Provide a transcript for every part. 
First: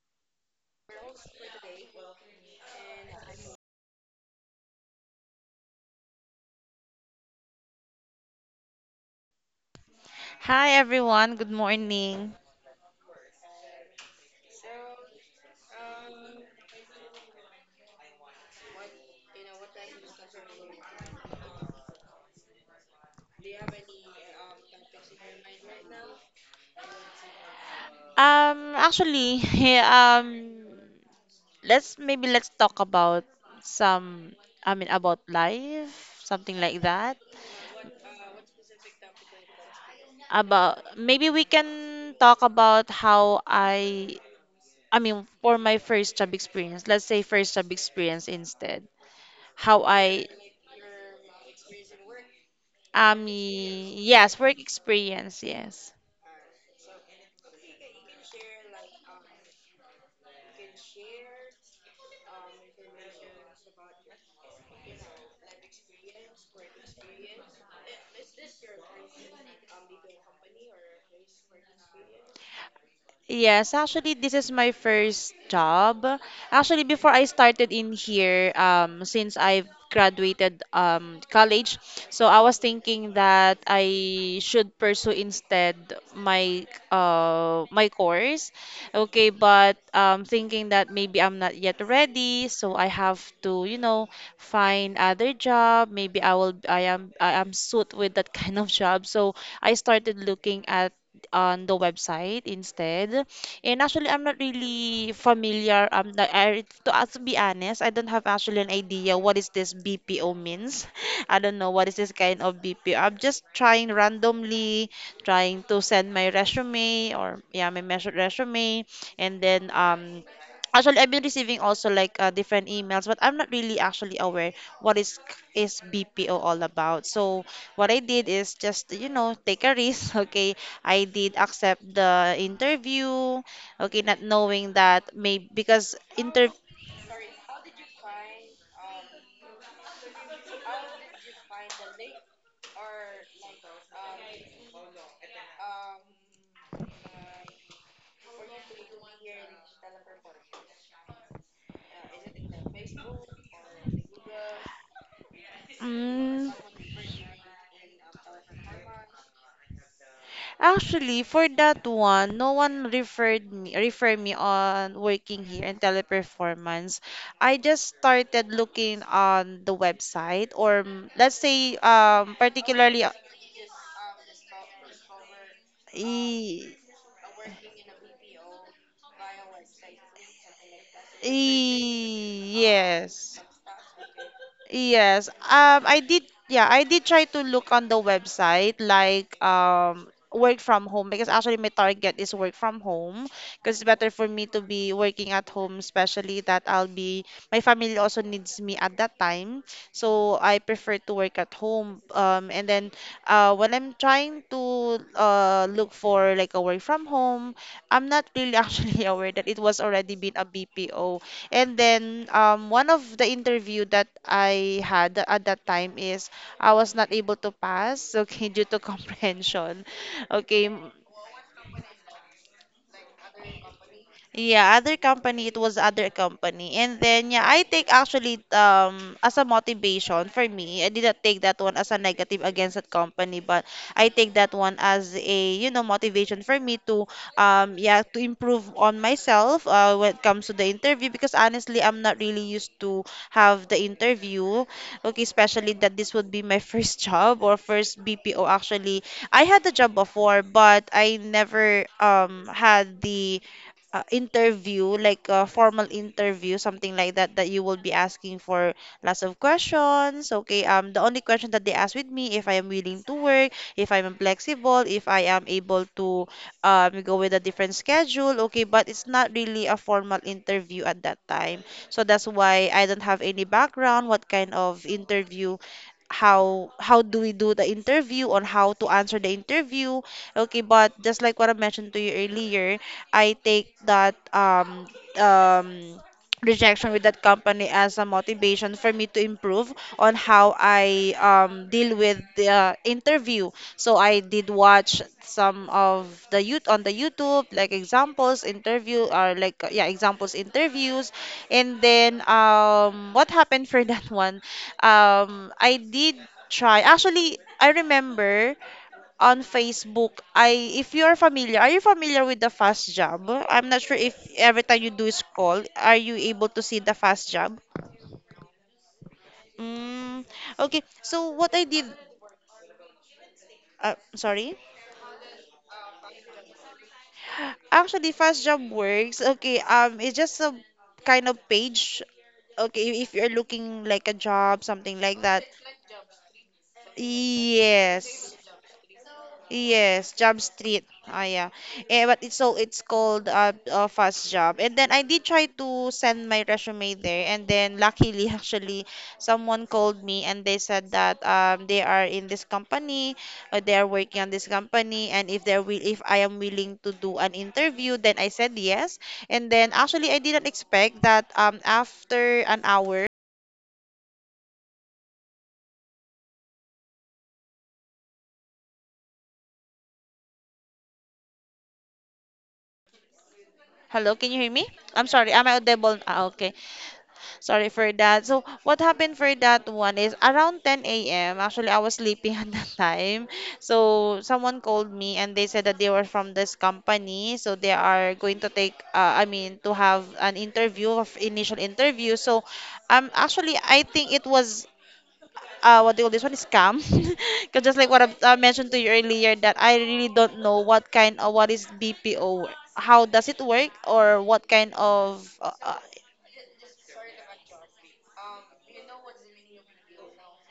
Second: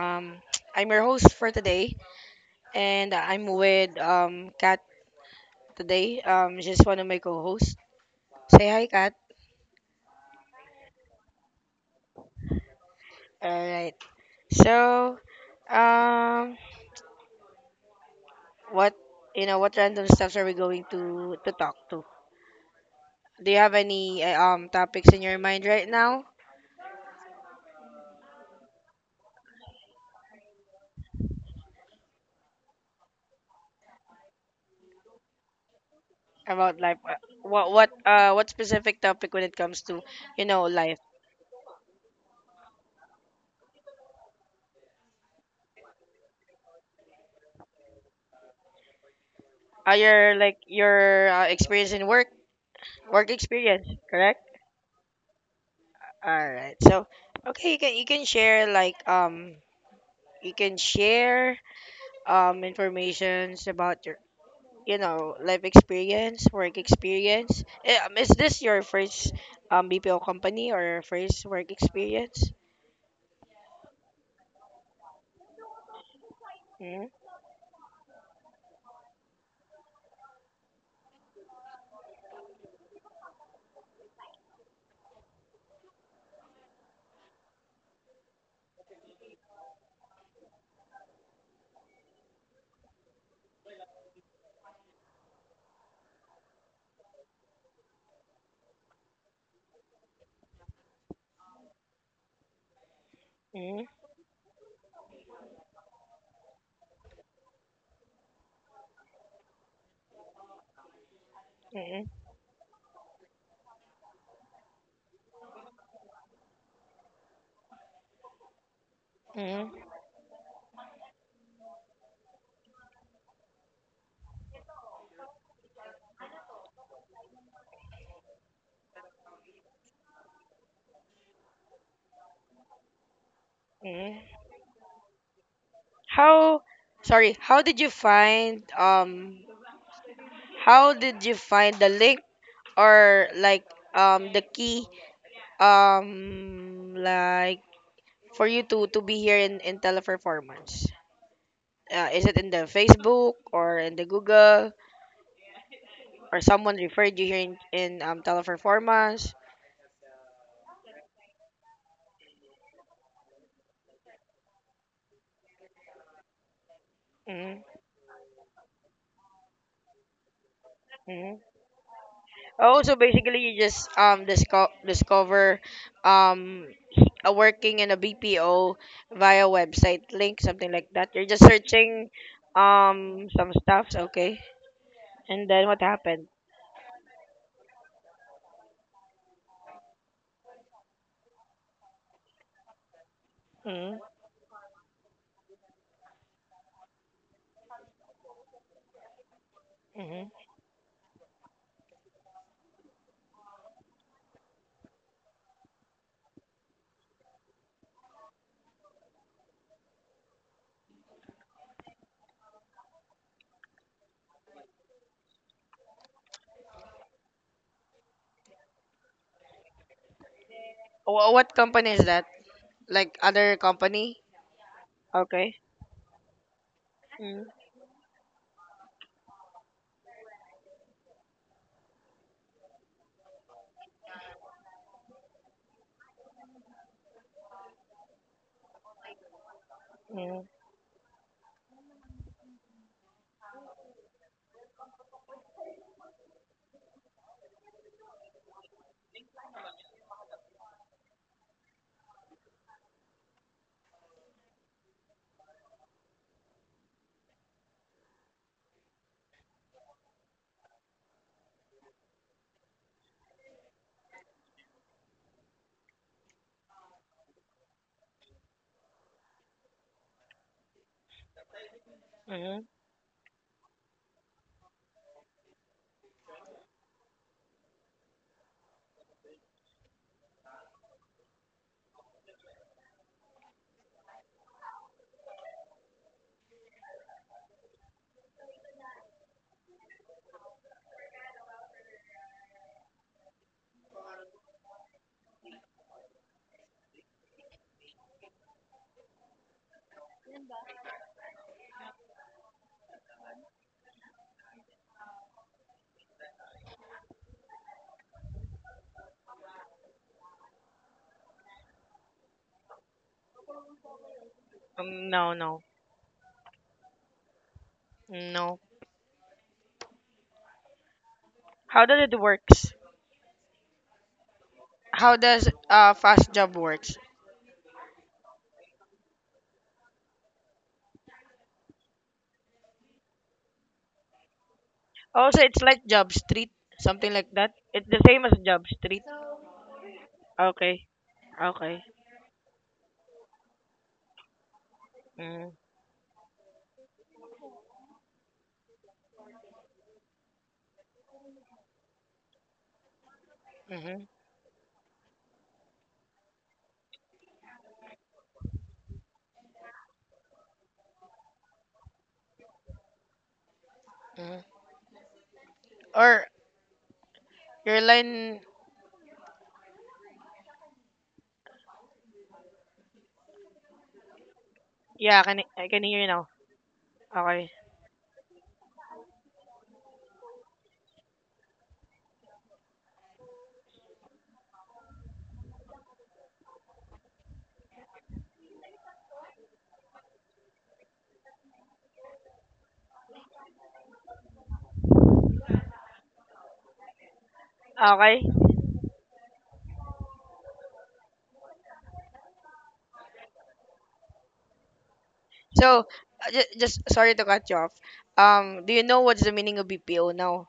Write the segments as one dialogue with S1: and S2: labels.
S1: I'm your host for today, and I'm with Kat today. Just one of my co-hosts. Say hi, Kat. All right. So, um, what, what random stuffs are we going to talk to? Do you have any topics in your mind right now
S2: Um, actually, um, let's maybe let's talk about some, I mean, about life, something
S1: about
S2: like
S1: life? Uh,
S2: that.
S1: What what uh what specific topic when it comes to, you know,
S2: About
S1: life?
S2: maybe we can talk about I mean, for my first job experience, let's say first job experience instead. How
S1: Are
S2: I,
S1: your like your experience in work,
S2: I
S1: work experience,
S2: mean, yes,
S1: correct?
S2: work experience, yes.
S1: All right. So, okay, you can share informations about your, life experience, work experience. Is this your first BPO company or first work experience?
S2: Yes, actually, this is my first job. Actually,
S1: Mm,
S2: before I started in here, since I've graduated college, so I was thinking that I should pursue instead my course. Okay, but thinking that maybe I'm not yet ready, so I have to, you know, find other job. Maybe I will, I am suit with that kind of job. So I started looking at on the website instead. And
S1: mm,
S2: actually, I'm not really familiar. To be honest, I don't have actually an idea what is this BPO means. I don't know what is
S1: mm,
S2: this kind of BPO. I'm just trying randomly, trying to send my resume or yeah, resume, and
S1: mm,
S2: then Actually, I've been receiving also like different emails, but I'm not really actually aware what is BPO all about. So what I did is just you know take a risk, okay, I did accept the interview. Okay, not
S1: mm.
S2: knowing that maybe because inter
S1: How Sorry, how did you find the link, or like, the key, like, for you to be here in Teleperformance. Is it in the Facebook or in the Google, or
S2: mm,
S1: someone referred you here, in Teleperformance?
S2: actually for that one, no one referred me on working here in teleperformance. I
S1: Mm-hmm.
S2: just started looking on the website or mm, let's
S1: Mm-hmm.
S2: say
S1: Oh, so basically you just discover um
S2: e,
S1: a working in a BPO via website link, something like that. You're just searching
S2: yes.
S1: some stuffs, okay?
S2: Yes.
S1: And then what happened?
S2: Yeah, I did try to look on the website like work from home because actually my target is work from home because it's
S1: Mm-hmm.
S2: better for me to be working at home, especially that I'll be my family also needs me at that time.
S1: Mm-hmm.
S2: So I prefer to work at home. And then When I'm trying to look for like a work from home, I'm not really actually aware that it was already been a BPO. And then one of the interview that I had at that time is I was not able to pass, okay, due to comprehension. Okay,
S1: What company is that? Like other company?
S2: yeah,
S1: Okay.
S2: it was other company. And then,
S1: Mm-hmm.
S2: yeah, I take actually as a motivation for me. I didn't take that one as a negative against that company, but I take that one as a, you know, motivation for me to yeah, to improve on myself when it
S1: Mm-hmm.
S2: comes to the interview because honestly, I'm not really used to have the interview. Okay, especially that this would be my first job or first BPO actually. I had the job before, but I never had the interview, like a formal interview, something like that, that you will be asking for lots of questions. Okay, the only question that they ask with me if I am willing to work, if I'm flexible, if I am able to go with a different schedule. Okay, but it's not really a formal interview at that time. So that's
S1: Hmm.
S2: why I don't have any background, what kind of interview how do we do the interview on how to answer the interview. Okay, but just like what I mentioned to you earlier, I take that um, rejection with that company as a motivation for me to improve on how I deal with the interview. So I did watch some of the youth on the YouTube, like examples interview or like yeah examples interviews, and then what happened for that one? I did try. Actually, I remember on Facebook, I if you are familiar, are you familiar with the fast job? I'm not sure if every time you
S1: Um,
S2: do
S1: no, no,
S2: scroll, are you able to see the fast job?
S1: no.
S2: Mm, okay. So what I did,
S1: How does it works?
S2: sorry.
S1: How does fast job works?
S2: Actually, fast job works. Okay. It's just a kind of page. Okay, if you're looking like a job, something like
S1: Also,
S2: that.
S1: it's like Job Street, something like that. It's the same
S2: Yes.
S1: as Job Street.
S2: Yes, Job Street.
S1: Okay,
S2: Ah, yeah.
S1: okay.
S2: Eh, but it's so it's called fast job. And then I did try
S1: Mm.
S2: to send my resume there, and then luckily actually someone called me and they said that they are in this company, they are
S1: Mm-hmm.
S2: working on this company, and if I am willing to do an interview, then I said yes. And then actually I didn't expect that after an hour.
S1: Mm-hmm. Or your line?
S2: Hello, can you hear me? I'm
S1: Yeah, I
S2: sorry,
S1: can
S2: am I audible?
S1: hear you
S2: Ah,
S1: now.
S2: okay.
S1: Okay,
S2: Sorry for that. So what happened for that one is around 10 a.m. Actually, I was sleeping at that time. So someone called me and they said that they were from this company. So they are going to take, I mean, to have an interview, of initial interview. So actually, I think it was what do you call this one? Scam. Because just like what
S1: okay.
S2: I mentioned to you earlier, that I really don't know what kind of what is BPO. How does it work, or what kind of
S1: So, just sorry to cut you off. Do you know what's the meaning of BPO now?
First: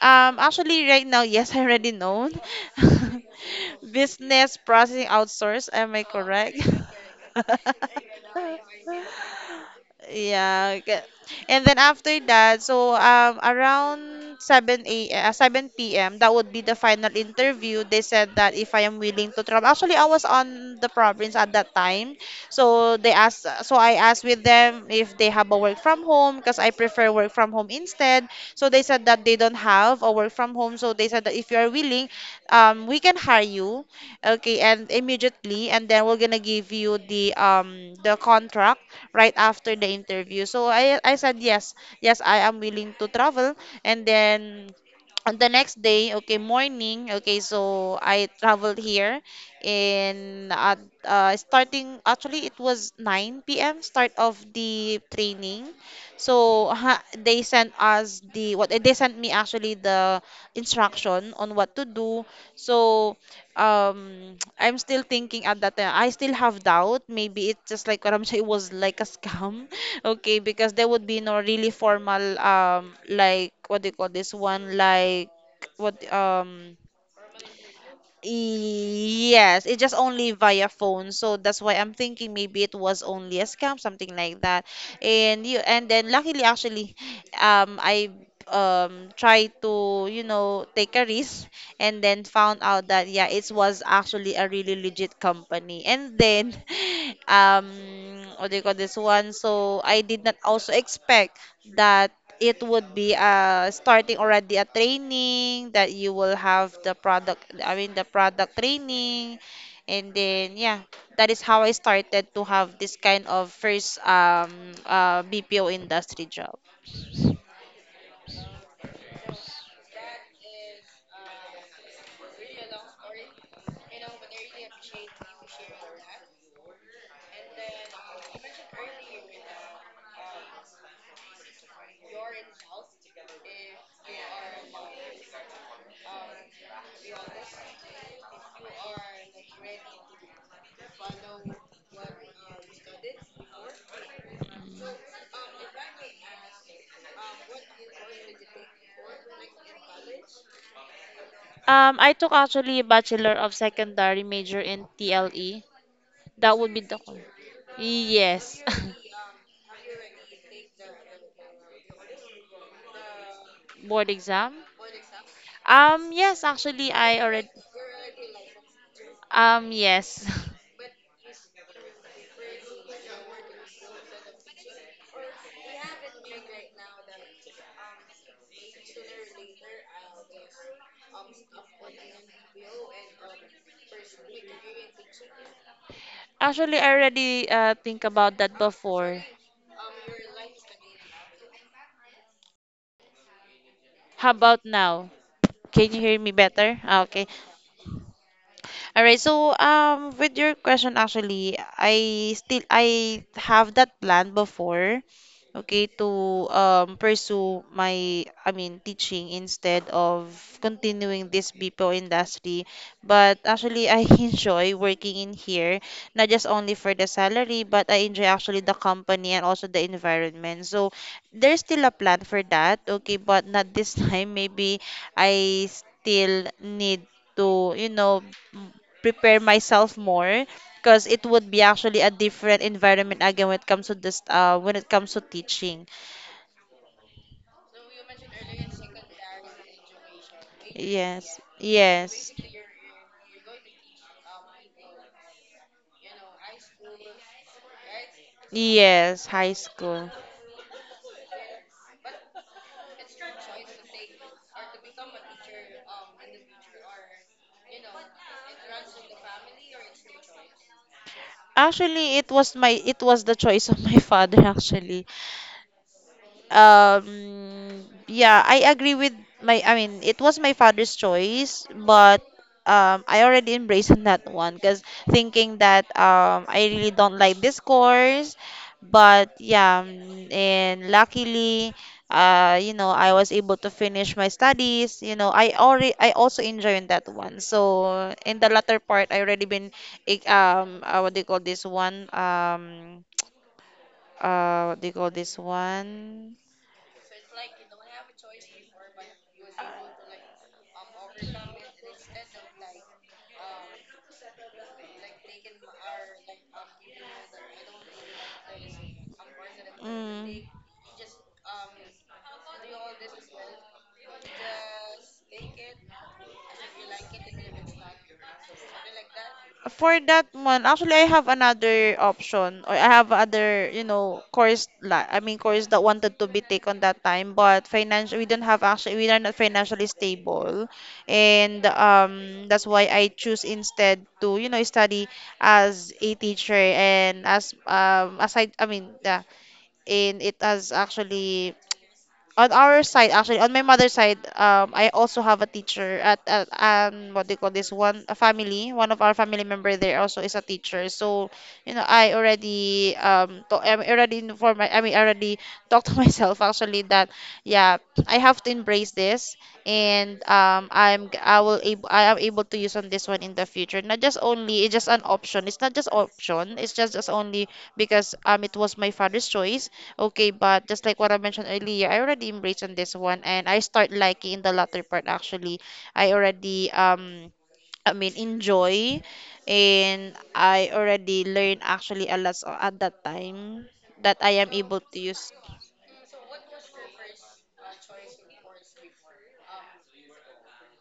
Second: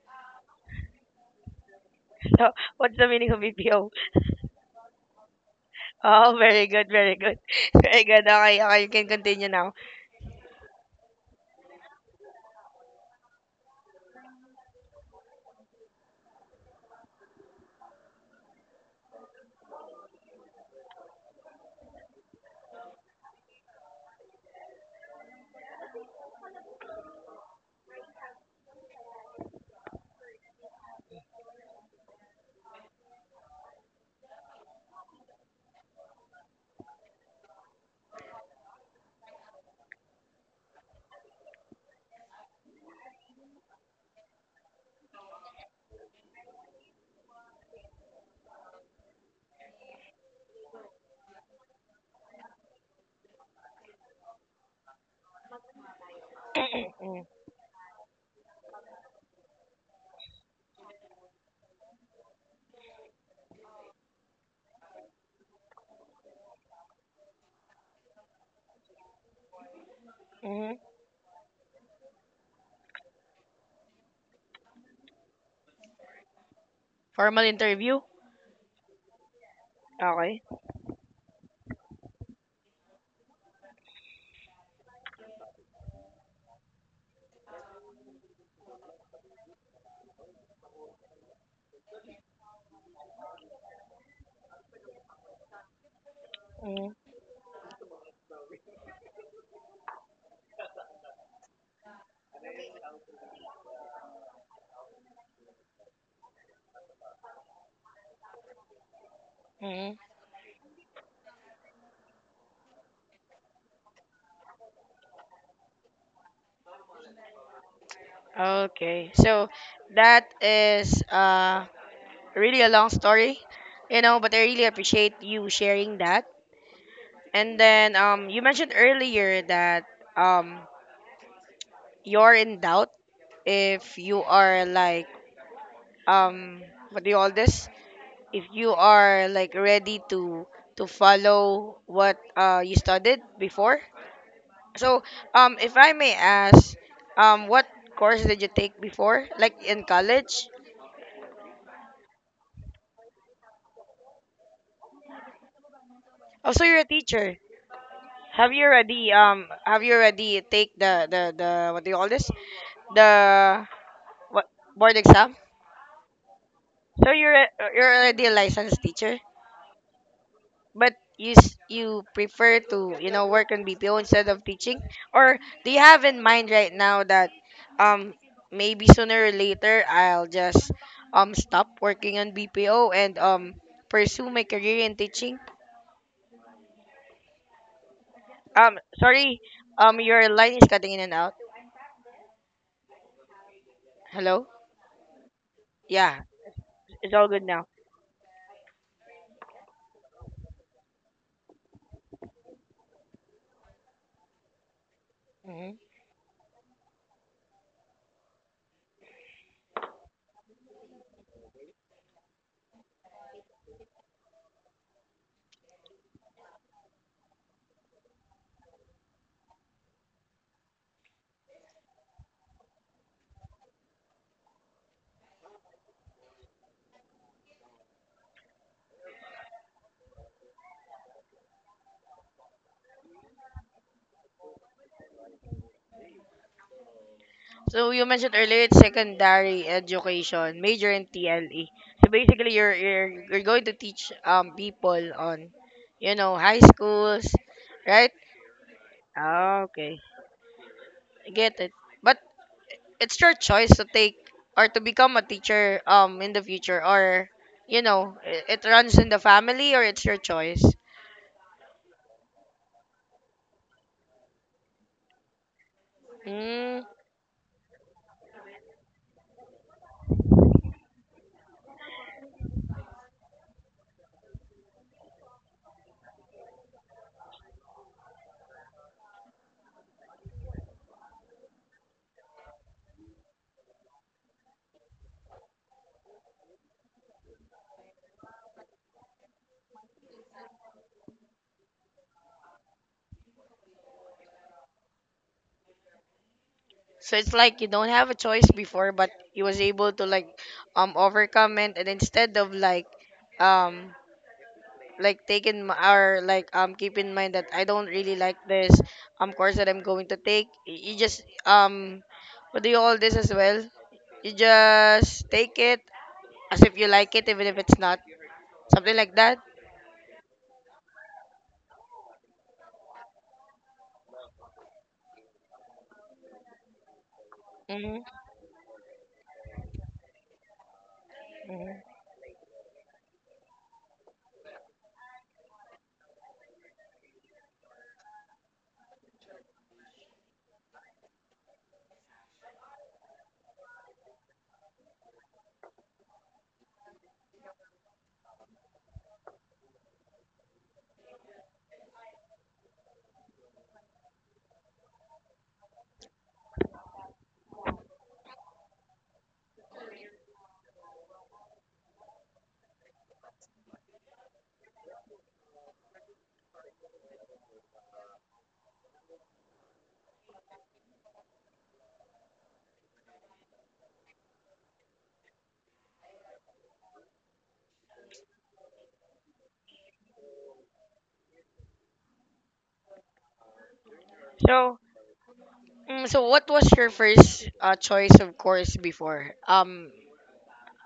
S2: um, actually, right now, yes, I already know.
S1: So, what's the meaning of BPO?
S2: Business processing outsource. Am I
S1: Oh,
S2: correct?
S1: very good, very good, very good. Okay, okay. You can continue now.
S2: Yeah, okay. And then after that, so around 7 p.m. that would be the final interview. They said that if I am willing to travel. Actually, I was on the province at that time. So I asked with them if they have a work from home because I prefer work from home instead. So they said that they don't have a work from home. So they said that if you are willing, we can hire you, okay, and immediately, and then we're gonna give you the contract right after the interview. So I said yes, yes, I am willing to travel, and then on the next day, okay, morning, okay, so I traveled here in at starting actually it was 9 p.m. start of the training. They sent us the what they sent me actually the instruction on what to do. So I'm still thinking at that time. I still have doubt. Maybe it's just like what I'm saying, it was like a scam. Okay, because
S1: Hmm.
S2: there would be no really formal like what do you call this one, like what
S1: Formal interview?
S2: yes, it just only
S1: Okay.
S2: via phone. So that's why I'm thinking maybe it was only a scam, something like that. And then luckily actually I tried to, you know, take a risk and then found out that yeah, it was actually a really legit company. And then
S1: Mm.
S2: um what do you call this one? So I did not also expect that it would be starting already a training that you will have I mean the product training.
S1: Mm.
S2: And then, yeah, that is how I started to have this kind of first BPO industry job.
S1: Okay. So that is really a long story, you know, but I really appreciate you sharing that. And then, you mentioned earlier that, um you're in doubt if you are like, um what do you call this? If you are like ready to follow what you studied before. So, if I may ask, what course did you take before, like in college?
S2: I took actually a Bachelor of Secondary major in TLE.
S1: Oh,
S2: That
S1: so
S2: would be
S1: you're a
S2: the
S1: teacher. Have
S2: Yes.
S1: you already take the, what do you call this? The
S2: Board
S1: What
S2: exam.
S1: board exam?
S2: Yes, actually
S1: So
S2: I
S1: you're
S2: already
S1: a- you're already a licensed teacher.
S2: yes.
S1: But you prefer to, work on BPO instead of teaching, or do you have in mind right now that, um maybe sooner or later I'll just, stop working on BPO and, pursue my career in teaching?
S2: Actually, I already think about that
S1: Um,
S2: before.
S1: sorry, your line is cutting in and out.
S2: How
S1: Hello?
S2: about now? Can you hear
S1: Yeah,
S2: me better? Ah,
S1: it's
S2: okay.
S1: all good now.
S2: All right. So with your question actually, I have that plan before, okay, to pursue my I mean teaching instead of continuing this BPO industry. But actually I enjoy working in here, not just only for the salary, but I enjoy actually the company and also the environment. So there's still a plan for that, okay, but not this time. Maybe I still need to, you know, prepare myself more because it would be actually a different environment again when it comes to teaching.
S1: So you mentioned earlier it's secondary education, major in
S2: Yes.
S1: TLE. So
S2: Yes.
S1: basically you're going to teach people on, high schools, right?
S2: Yes, high
S1: Ah, okay.
S2: school.
S1: I get it. But it's your choice to take, or to become a teacher, in the future, or, it runs in the family, or it's your choice.
S2: Actually, it was the choice of my father actually.
S1: Mm.
S2: Yeah, I agree I mean, it was my father's choice, but I already embraced on that one because thinking that I really don't like this course, but yeah, and luckily, you know, I was able to finish my studies. You know, I also enjoyed that one. So in the latter part, I already been, what do you call this one? What do you call this one?
S1: So it's like you don't have a choice before, but you was able to, like, overcome it, and instead of, like, um like, take in m- or like, keep in mind that I don't really like this, course that I'm going to take.
S2: Mm.
S1: You just, what do you call this as well? You just take it as if you like it, even if it's not, something like that.
S2: For that one, actually, I have another option, or I have other, you know, course. Course that wanted to be taken that time, but
S1: Hmm.
S2: financial, we don't have actually, we are not financially stable, and
S1: Hmm.
S2: that's why I choose instead to, you know, study as a teacher and as yeah, and it has actually on our side, actually on my mother's side, I also have a teacher at, what do you call this one, a family, one of our family member there also is a teacher. So you know, I already I already informed my, I mean I already talked to myself actually that yeah, I have to embrace this. And I will able, I am able to use on this one in the future, not just only, it's just an option. It's not just option, it's just only because it was my father's choice. Okay, but just like what I mentioned earlier, I already embraced on this one and I start liking the latter part actually. I already I mean enjoy, and I already learn actually a lot, so at that time that I am
S1: So,
S2: able to use.
S1: what was your first, choice of course before? Um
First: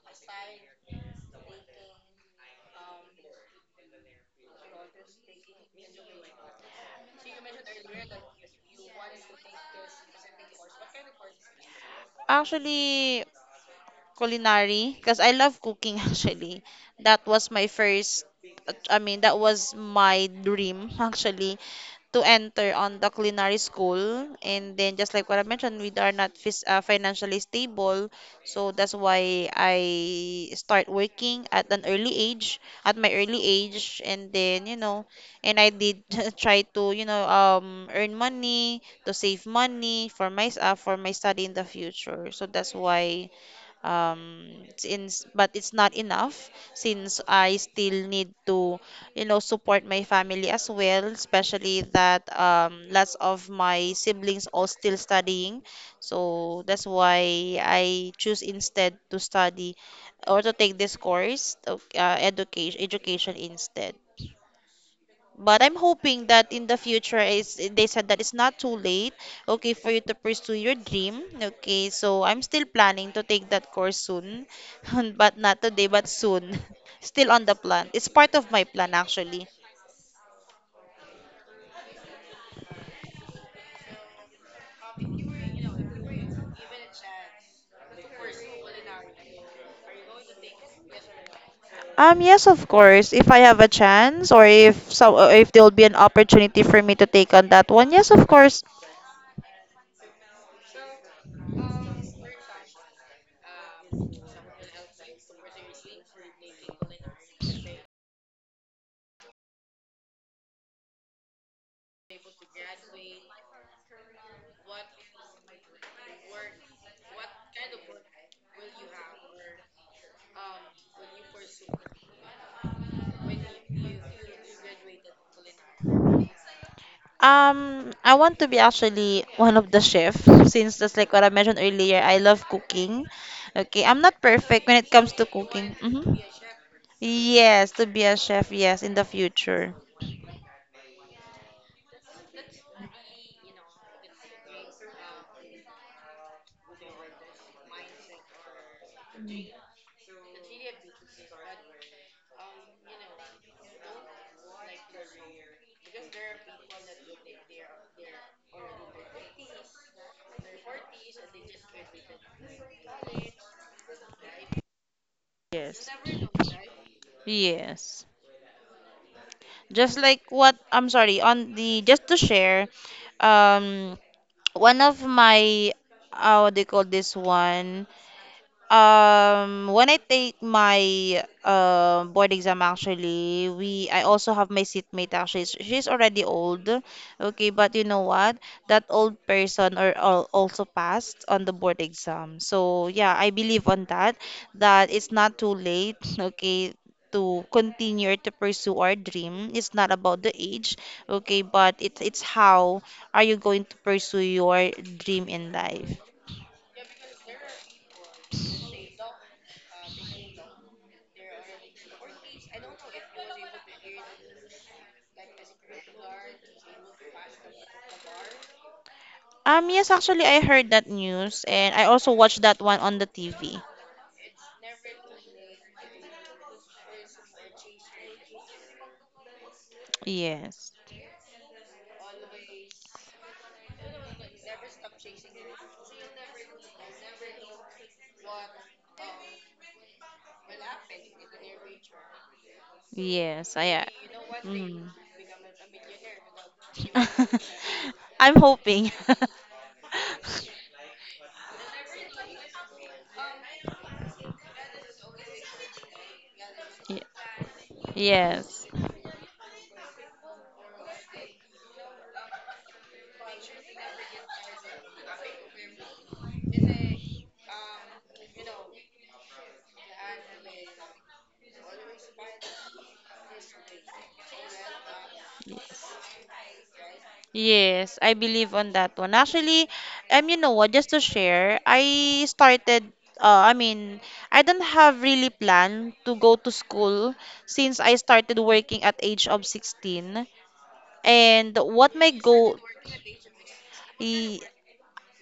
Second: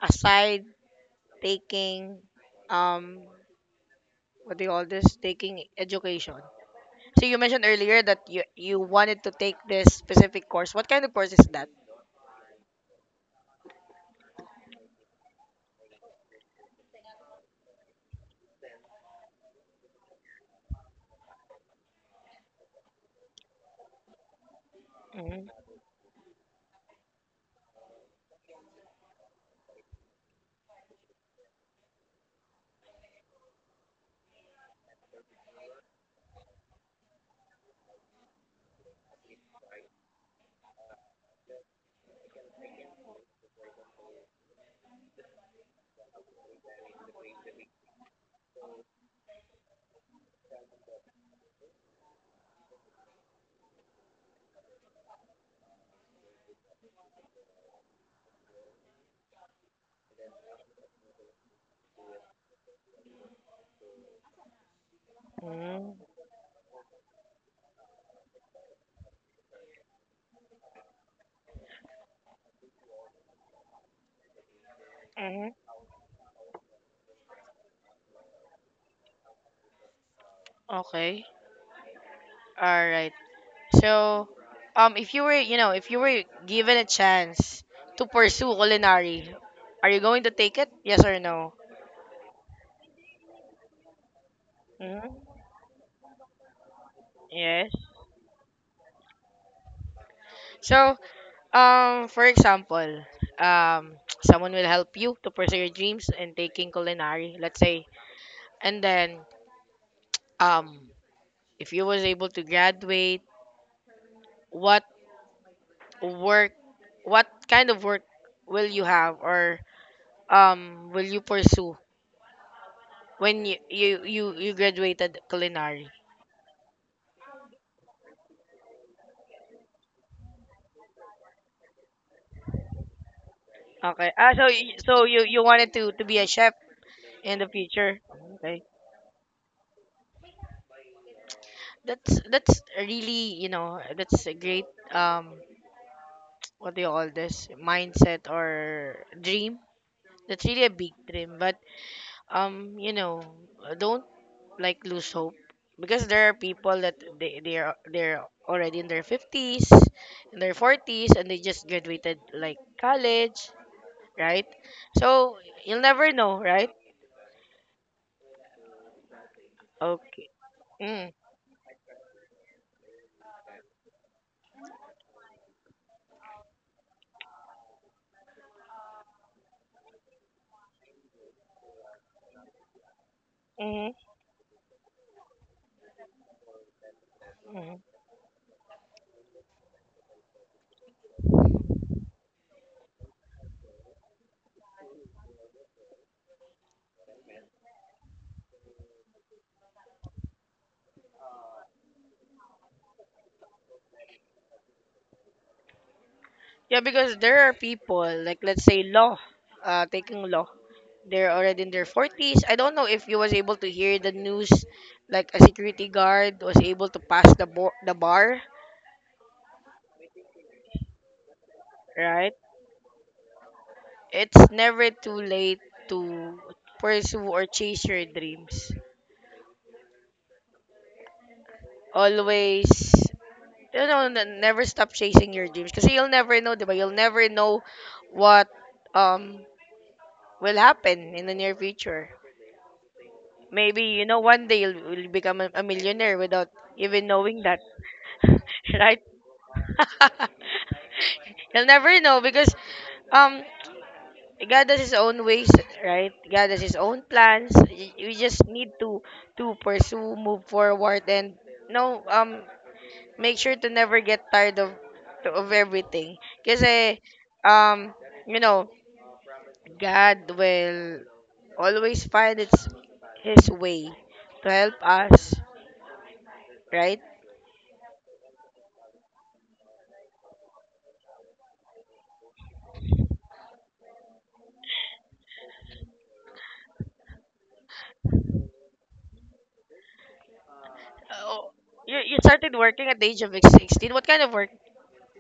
S1: aside taking, um what do you call this? Taking education. So you mentioned earlier that you wanted to take this specific course. What kind of course is that?
S2: Actually, culinary, because I love cooking actually. That was my first, I mean that was my dream actually, to enter on the culinary school. And then just like what I
S1: Mm,
S2: mentioned, we are not financially stable, so that's why I start working at an early age, at my early age. And then you know, and I did try to, you know, earn money to save money for my for my study in the future. So that's why, um since, but it's not enough, since I still need to, you know, support my family as well, especially that lots of my siblings all still studying. So that's why I choose instead to study or to take this course, education, education instead. But I'm
S1: mm,
S2: hoping that in the future is, they said that it's not too late, okay, for you to pursue your dream. Okay, so I'm still planning to take that course soon, but
S1: mm.
S2: not today, but soon. Still on the plan. It's part of my plan actually.
S1: Okay. All right. So, if you were, you know, if you were given a chance to pursue culinary, are you going to take it? Yes or no?
S2: Yes, of course. If I have a chance or if so,
S1: Mm,
S2: if there will be an opportunity for me to take on that
S1: yes.
S2: one, yes, of course.
S1: So, for example, um, someone will help you to pursue your dreams in taking culinary, let's say, and then, um, if you was able to graduate, what work, what kind of work will you have, or, will you pursue when you graduated culinary?
S2: I want to be actually one of the chef, since just like what I mentioned earlier, I love cooking. Okay, I'm
S1: Okay.
S2: not
S1: Ah, so
S2: perfect when
S1: y-
S2: it
S1: so
S2: comes to
S1: you you
S2: cooking.
S1: wanted to
S2: Hmm.
S1: be a chef in the
S2: Yes, to be
S1: future.
S2: a chef,
S1: Okay.
S2: yes, in the future.
S1: That's really, you know, that's a great, um what do you call this, mindset or dream. That's really a big dream, but, um you know don't, like, lose hope, because there are people that they're already in their fifties, in their forties, and they just graduated like college, right? So
S2: Yes.
S1: you'll never know, right?
S2: Yes. Just like
S1: Okay.
S2: what I'm
S1: Mm,
S2: sorry, on the just to share, um one of my what do you call this one? When I take my board exam, actually, we
S1: mm,
S2: I also have my seatmate. Actually, she's already old. Okay, but you
S1: mm.
S2: know what? That old person or, also passed on the board exam. So yeah, I believe on that. That it's not too late. Okay. To continue or to pursue our dream, it's not about the age, okay, but it's how are you going to pursue your dream in life?
S1: Yeah, because there are people like, let's say, law, taking law. They're already in their forties. I don't know if you was able to hear the news, like a security guard was able to pass the bar,
S2: Yes, actually, I heard that news, and I also
S1: right?
S2: watched that one on the TV.
S1: It's never too late to pursue or chase your dreams.
S2: Yes,
S1: Always, you know, never stop chasing your dreams, because you'll never know, diba? You'll never know what, um will happen in the near future.
S2: yes, I.
S1: Maybe, you know, one day
S2: Mm.
S1: you'll become a millionaire without even knowing that,
S2: I'm hoping.
S1: right? You'll never know, because, um God has His own ways, right? God has His
S2: Y-
S1: own plans. We just
S2: Yes.
S1: need to pursue, move forward, and, no, make sure to never get tired of everything. Because, um you know God will always find its his way to help us, right?
S2: Yes, I believe on that one. Actually, you know what, just to share, I started, uh, I mean, I don't have really plan to go to school since I started working at age of 16.
S1: Oh,
S2: And what
S1: you,
S2: my
S1: you started
S2: goal,
S1: working at the age of 16. What kind of
S2: Y-
S1: work?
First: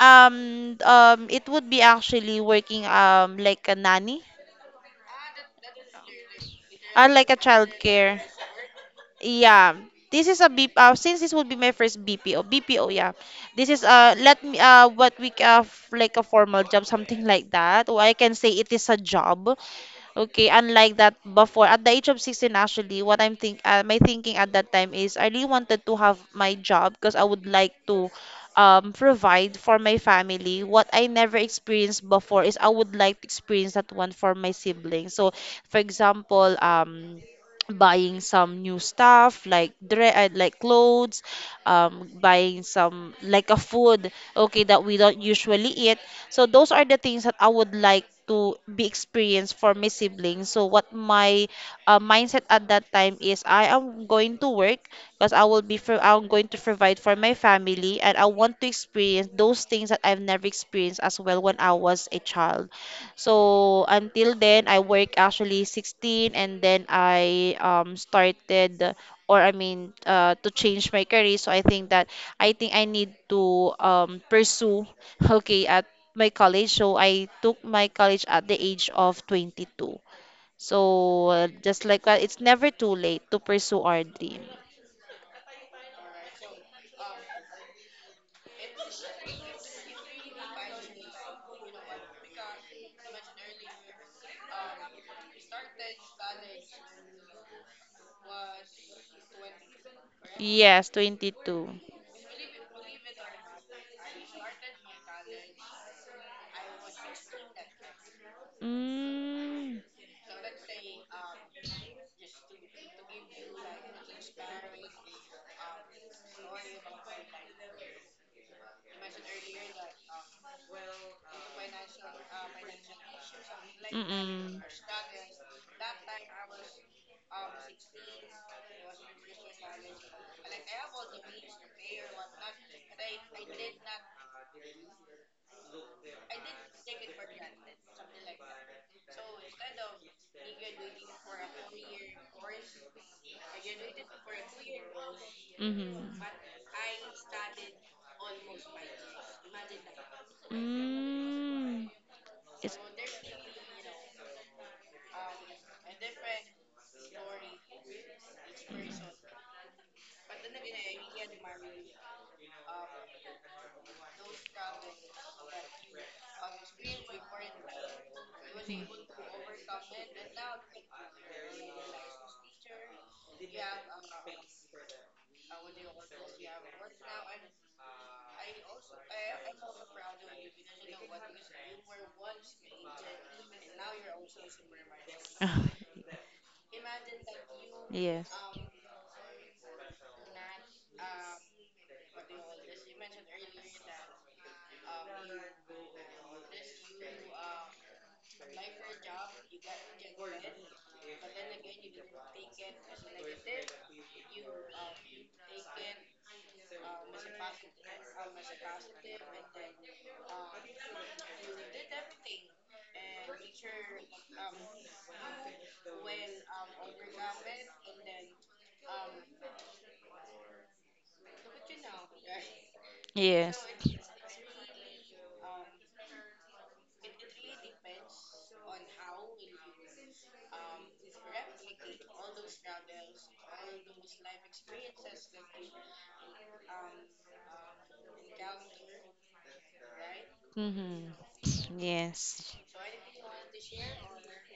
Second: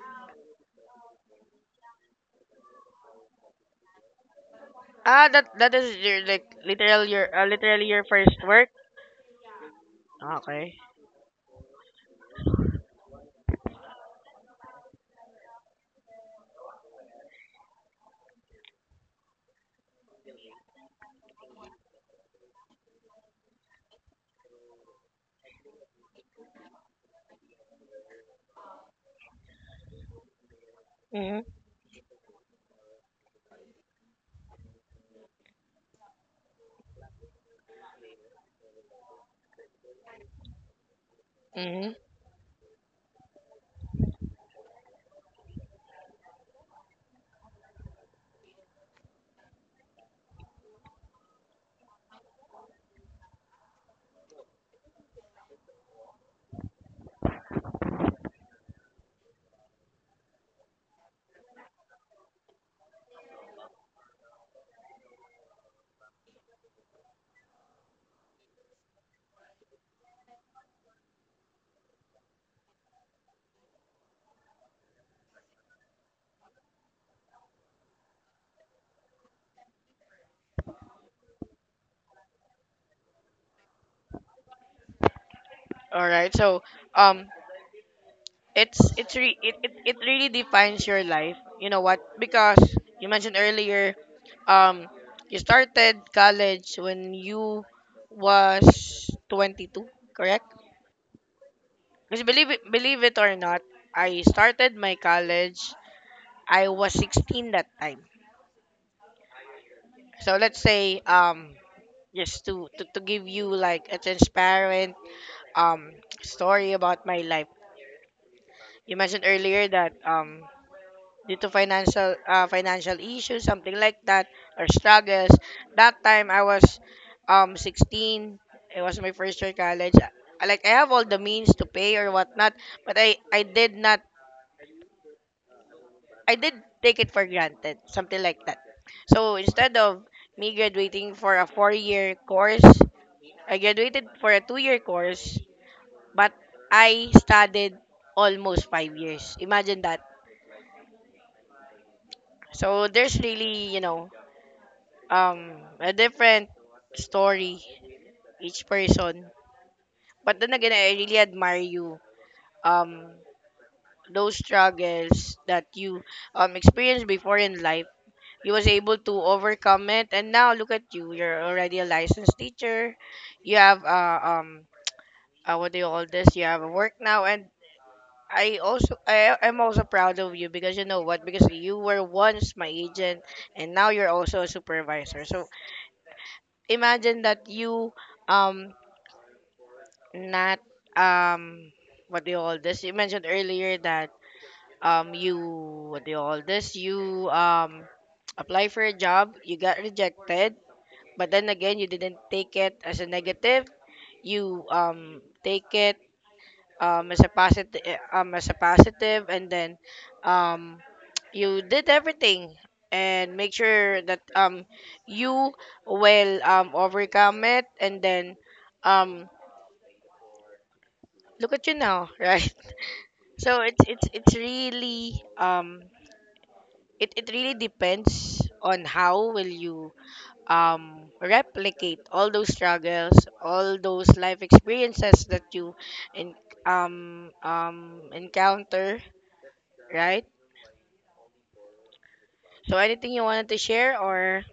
S2: It would be actually working like a nanny
S1: Ah, that that is your,
S2: or like a
S1: literally your
S2: childcare.
S1: first work.
S2: Yeah, this is a B.
S1: Okay.
S2: Since this would be my first BPO, BPO. Yeah, this is let me like a formal job, something like that. Or I can say it is a job. Okay, unlike that before, at the age of 16 actually, what I'm think my thinking at that time is I really wanted to have my job, because I would like to provide for my family. What I never
S1: Mhm.
S2: experienced before is I would like to experience that one for my siblings. So, for example, buying some new stuff like dre like clothes,
S1: Mhm.
S2: buying some like a food, okay, that we don't usually eat. So those are the things that I would like to be experienced for my siblings. So what my mindset at that time is I am going to work, because I will be for, I'm going to provide for my family, and I want to experience those things that I've never experienced as well when I was a child. So until then I work actually 16, and then I started, or I mean to change my career. So I think that I need to pursue okay, my college. So I took my college at the age of 22. So just like that, it's never too late to pursue our dream.
S1: All right. So, um, it's re- it really defines your life. You know what? Because you mentioned earlier, um, you started college when you was 22, correct?
S2: Yes, 22.
S1: Because believe it or not, I started my college. I was 16 that time.
S2: Mm.
S1: So let's say, just to give you like a transparent, um story about my life. You mentioned earlier that, due to financial issues, something like that,
S2: Mm-mm.
S1: or struggles. That time I was, 16. It was my first year college. Like, I have all the means to pay or whatnot, but I did not, I did take it for granted, something like that. So instead of me graduating for a four-year course, I graduated for a two-year course,
S2: Mm-hmm.
S1: but I studied almost 5 years. Imagine that.
S2: Mm. It's,
S1: So there's really, um, a different story each person. But then again, I really admire you. Um, those struggles that you, experience before in life, you was able to overcome it, and now look at you, you're already a licensed teacher, you have, what do you call this, you have a work now, and I am also proud of you, because, you know what, because you were once my agent and now you're also a supervisor, so imagine that. You,
S2: yes.
S1: um not, um what do you call this, you mentioned earlier that, you, what do you call this, you, apply for a job, you got rejected. But then again, you didn't take it as a negative. You, take it, um as a positive as a positive, and then, um you did everything and make sure that, you will, overcome it, and then, um look at you now, right? So
S2: Yes.
S1: it's, it's really, it really depends on how will you, replicate all those struggles, all those life experiences that you in, encounter, right?
S2: Mm-hmm. Yes.
S1: So, anything you wanted to share, or —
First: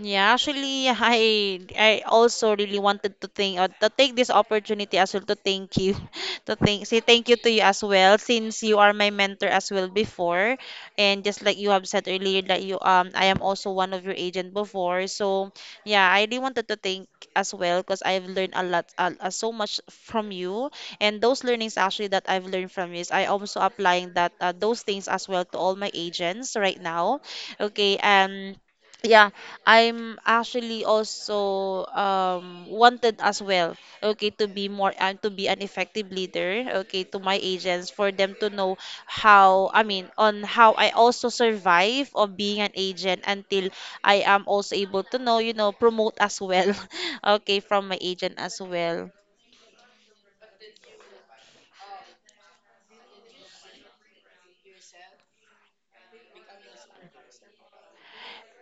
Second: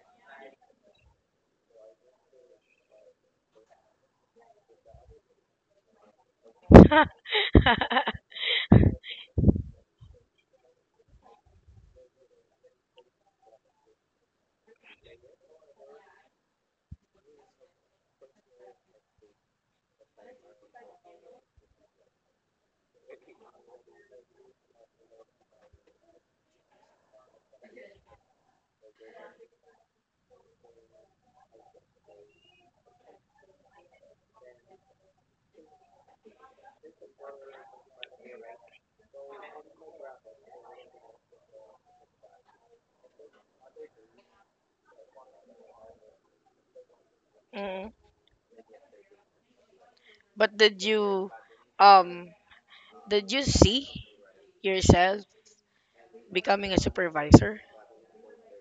S2: Yeah, actually, I also really wanted to thank, to take this opportunity as well to thank you, to thank say thank you to you as well, since you are my mentor as well before, and just like you have said earlier that you I am also one of your agent before. So yeah, I really wanted to thank as well, because I've learned a lot, so much from you, and those learnings actually that I've learned from you is I also applying that, those things as well to all my agents right now. Okay. Yeah, I'm actually also wanted as well, okay, to be more and to be an effective leader, okay, to my agents, for them to know how, I mean on how I also survive of being an agent until I am also able to know, you know, promote as well, okay, from
S1: Mm.
S2: my agent as well.
S1: But um did you see yourself becoming a supervisor?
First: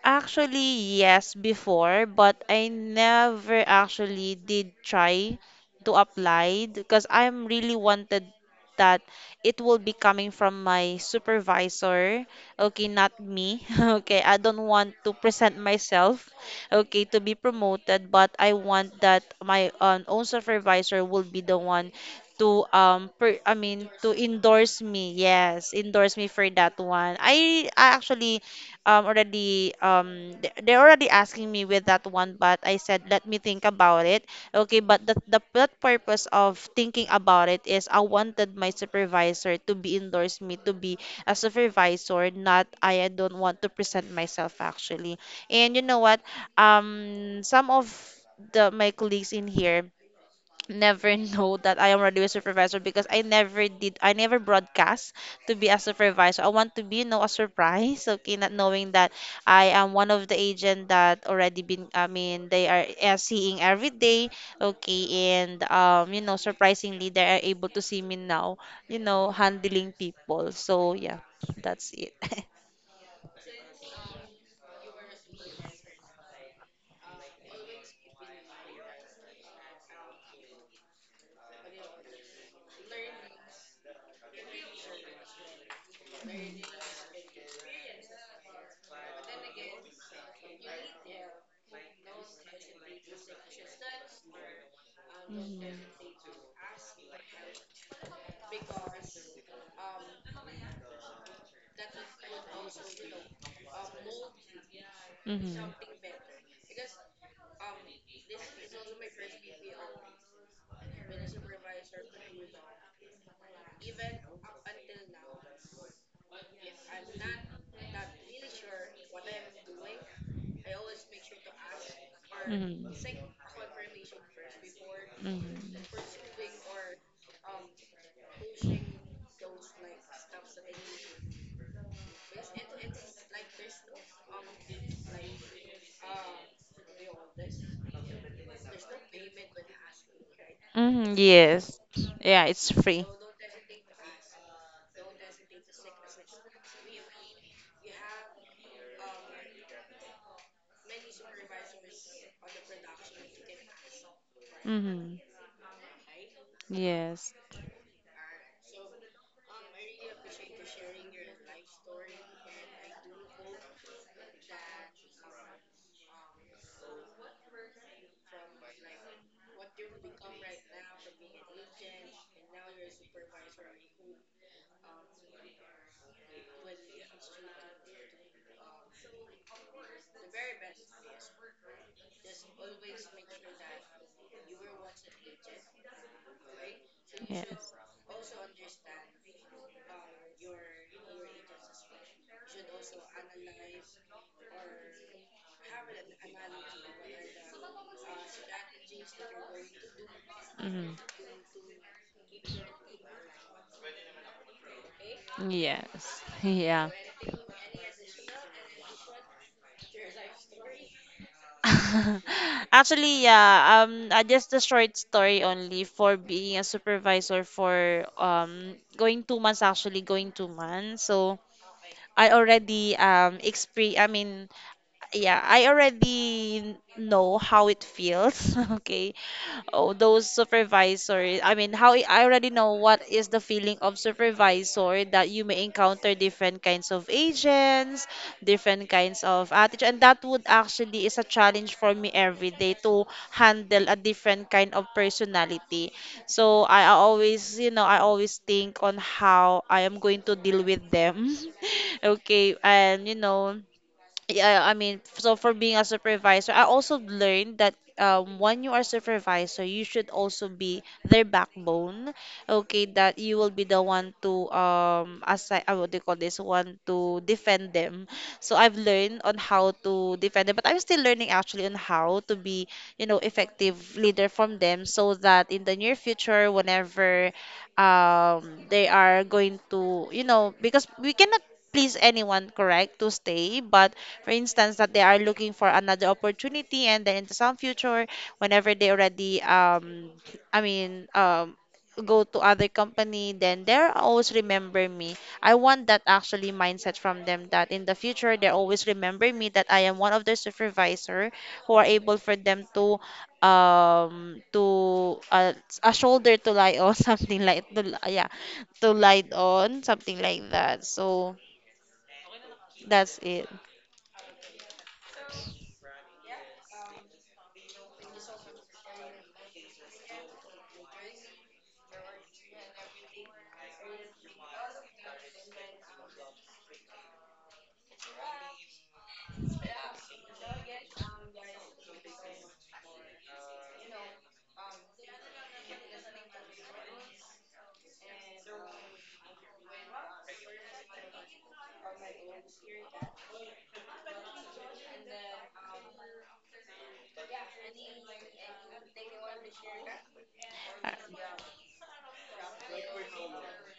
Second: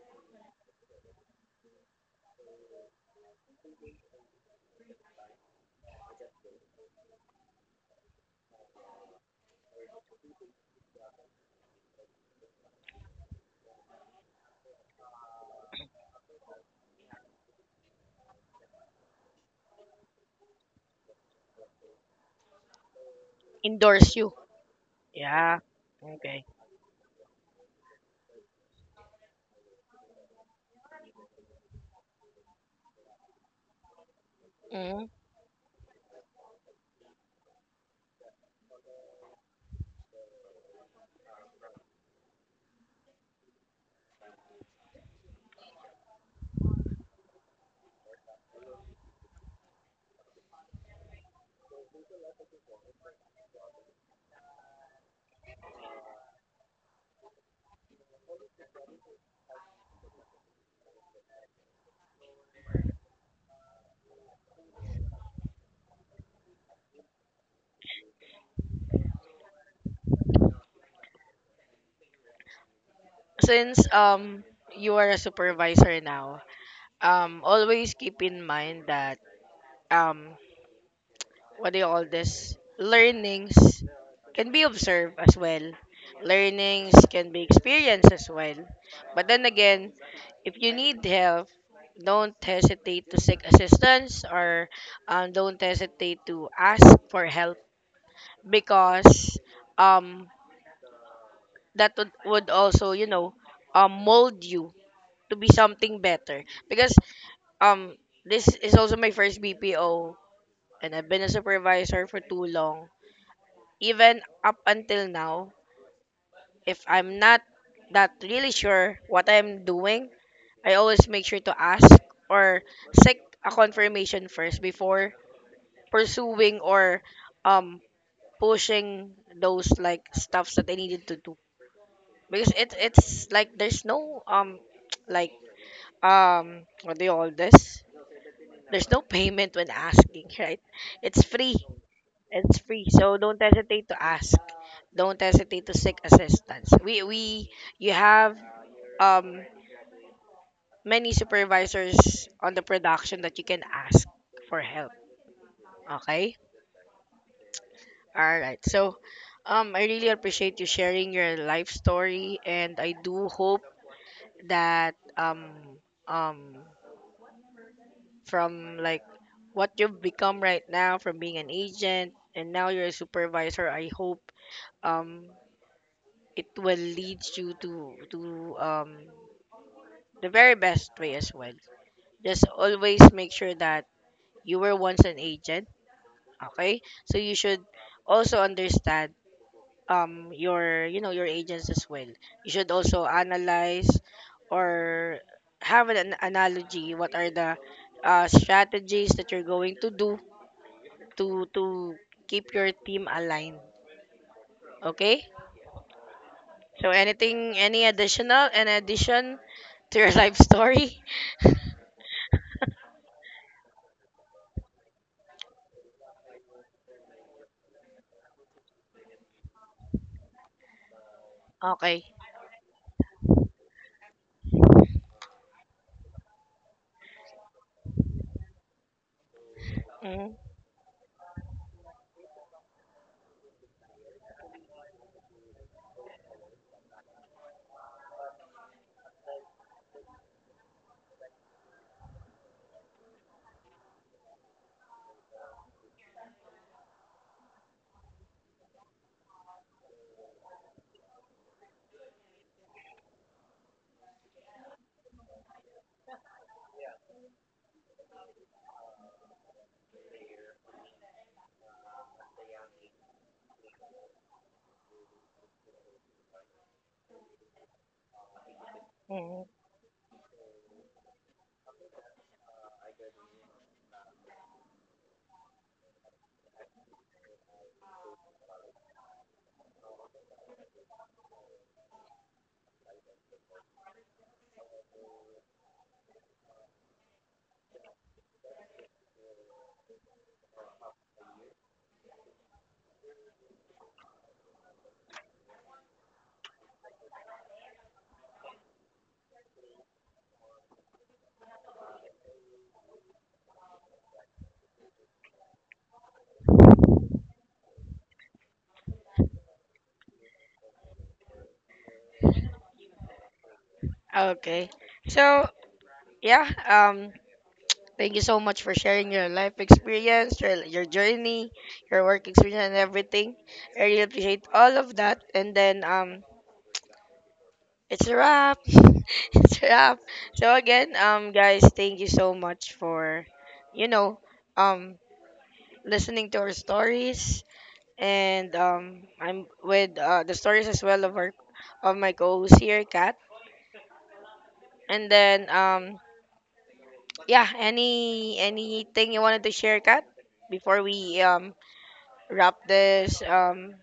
S2: Actually, yes, before, but I never actually did try to apply, because I'm really wanted that it will be coming from my supervisor, okay, not me. Okay, I don't want to present myself, okay, to be promoted, but I want that my own supervisor will be the one to per, I mean to
S1: Endorse you.
S2: endorse me.
S1: Yeah.
S2: Yes, endorse me
S1: Okay.
S2: for that one. I actually already they're already asking me with that one, but I said let me think about it. Okay, but
S1: Mm.
S2: the purpose of thinking about it is I wanted my supervisor to be endorse me to be a supervisor, not, I don't want to present myself actually. And you know what, some of the my colleagues in here never know that I am already a supervisor, because I never did, I never broadcast to be a supervisor. I want to be, you know, a surprise, okay, not knowing that I am one of the agent that already been, I mean they are, seeing every day, okay, and you know, surprisingly they are able to see me now, you know, handling people. So yeah, that's it.
S1: Since, you are a supervisor now, always keep in mind that, um what do you call this, learnings can be observed as well, learnings can be experienced as well, but then again, if you need help, don't hesitate to seek assistance, or, don't hesitate to ask for help, because, um that would also, mold you to be
S2: Hmm.
S1: something better, because, um this is also my first BPO, and I've been a supervisor for too long, even up until now. If I'm not that really sure what I'm doing, I always make sure to ask or
S2: Mhm.
S1: seek a confirmation first, before
S2: Mhm.
S1: pursuing or, um pushing those like stuffs that I needed to do. Because it's like, there's no, like, what do you call this? There's no payment when asking, right?
S2: Mhm,
S1: It's free.
S2: yes. Yeah,
S1: It's
S2: it's
S1: free.
S2: free.
S1: So don't hesitate to ask. Don't hesitate to seek assistance. We You have, um many supervisors on the production that you can ask for help.
S2: Mhm.
S1: Okay?
S2: Yes.
S1: All right. So, I really appreciate you sharing your life story, and I do hope that, um from, like, what you've become right now, from being an agent and now you're a supervisor, I hope, um it will lead you to, the very best way as well. Just always make sure that you were once an agent, okay? So you should
S2: Yes.
S1: also understand, your, your agents as well. You should also analyze or have an analogy what are the, strategies that you're going to do
S2: Mhm.
S1: to keep your team aligned, okay?
S2: Yes.
S1: So,
S2: Yeah.
S1: anything, any additional an addition to your life story?
S2: Actually, yeah. I just a short story only for being a supervisor for going 2 months, actually going 2 months. So
S1: Okay.
S2: I already exper I mean yeah, I already know how it feels. Okay. Oh,
S1: Hmm.
S2: those supervisors. I mean, how I already know what is the feeling of supervisor, that you may encounter different kinds of agents, different kinds of attitude, and that would actually is a challenge for me every day to handle a different kind of personality. So I always, you know, I always think on how I am going to deal with them. Okay, and you know, yeah, I mean, so for being a supervisor, I also learned that when you are supervisor, you should also be their backbone. Okay, that you will be the one to assign, what do you call this one, to defend them. So I've learned on
S1: Mm.
S2: how to defend them, but I'm still learning actually on how to be, you know, effective leader from them, so that in the near future, whenever they are going to, you know, because we cannot please anyone, correct, to stay, but for instance, that they are looking for another opportunity, and then into some future, whenever they already, I mean, um, go to other company, then they're always remember me. I want that actually mindset from them, that in the future they always remember me, that I am one of their supervisor who are able for them to um to uh, a shoulder to lie on, something like yeah, to lie on, something like that. So that's it.
S1: Okay, so yeah, thank you so much for sharing your life experience, your journey, your work experience, and everything. I really appreciate all of that. And then, it's a wrap. It's a wrap. So again, guys, thank you so much for, you know, um, listening to our stories. And, I'm with, the stories as well of our of my co-host here, Kat. And then, yeah, anything you wanted to share, Kat, before we, wrap this. Um,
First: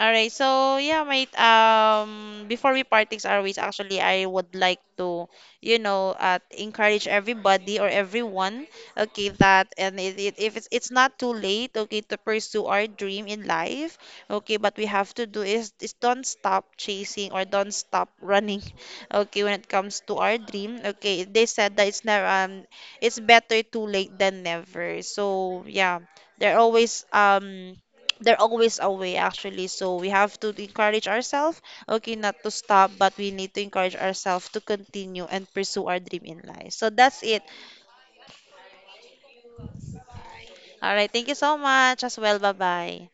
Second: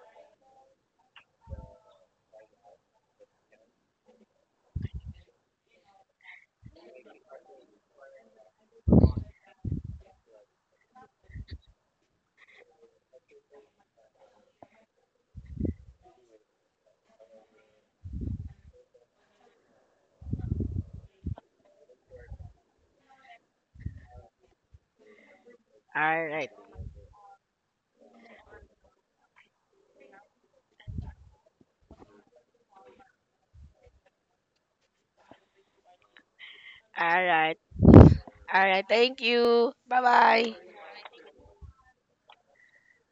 S2: All right. So yeah, mate. Before we part things our ways, actually, I would like to, you know, encourage everybody or everyone, okay, that and if it's not too late, okay, to pursue our dream in life, okay. But we have to do is don't stop chasing or don't stop running, okay. When it comes to our dream, okay, they said that it's never it's better too late than never. So yeah,
S1: all right,
S2: there are always there always a way actually. So we have to encourage ourselves, okay, not to stop, but we need to encourage ourselves to continue and pursue our dream in life. So that's
S1: all
S2: it.
S1: right, all right. Thank you. Bye bye.
S2: All right, thank you so much as well. Bye bye.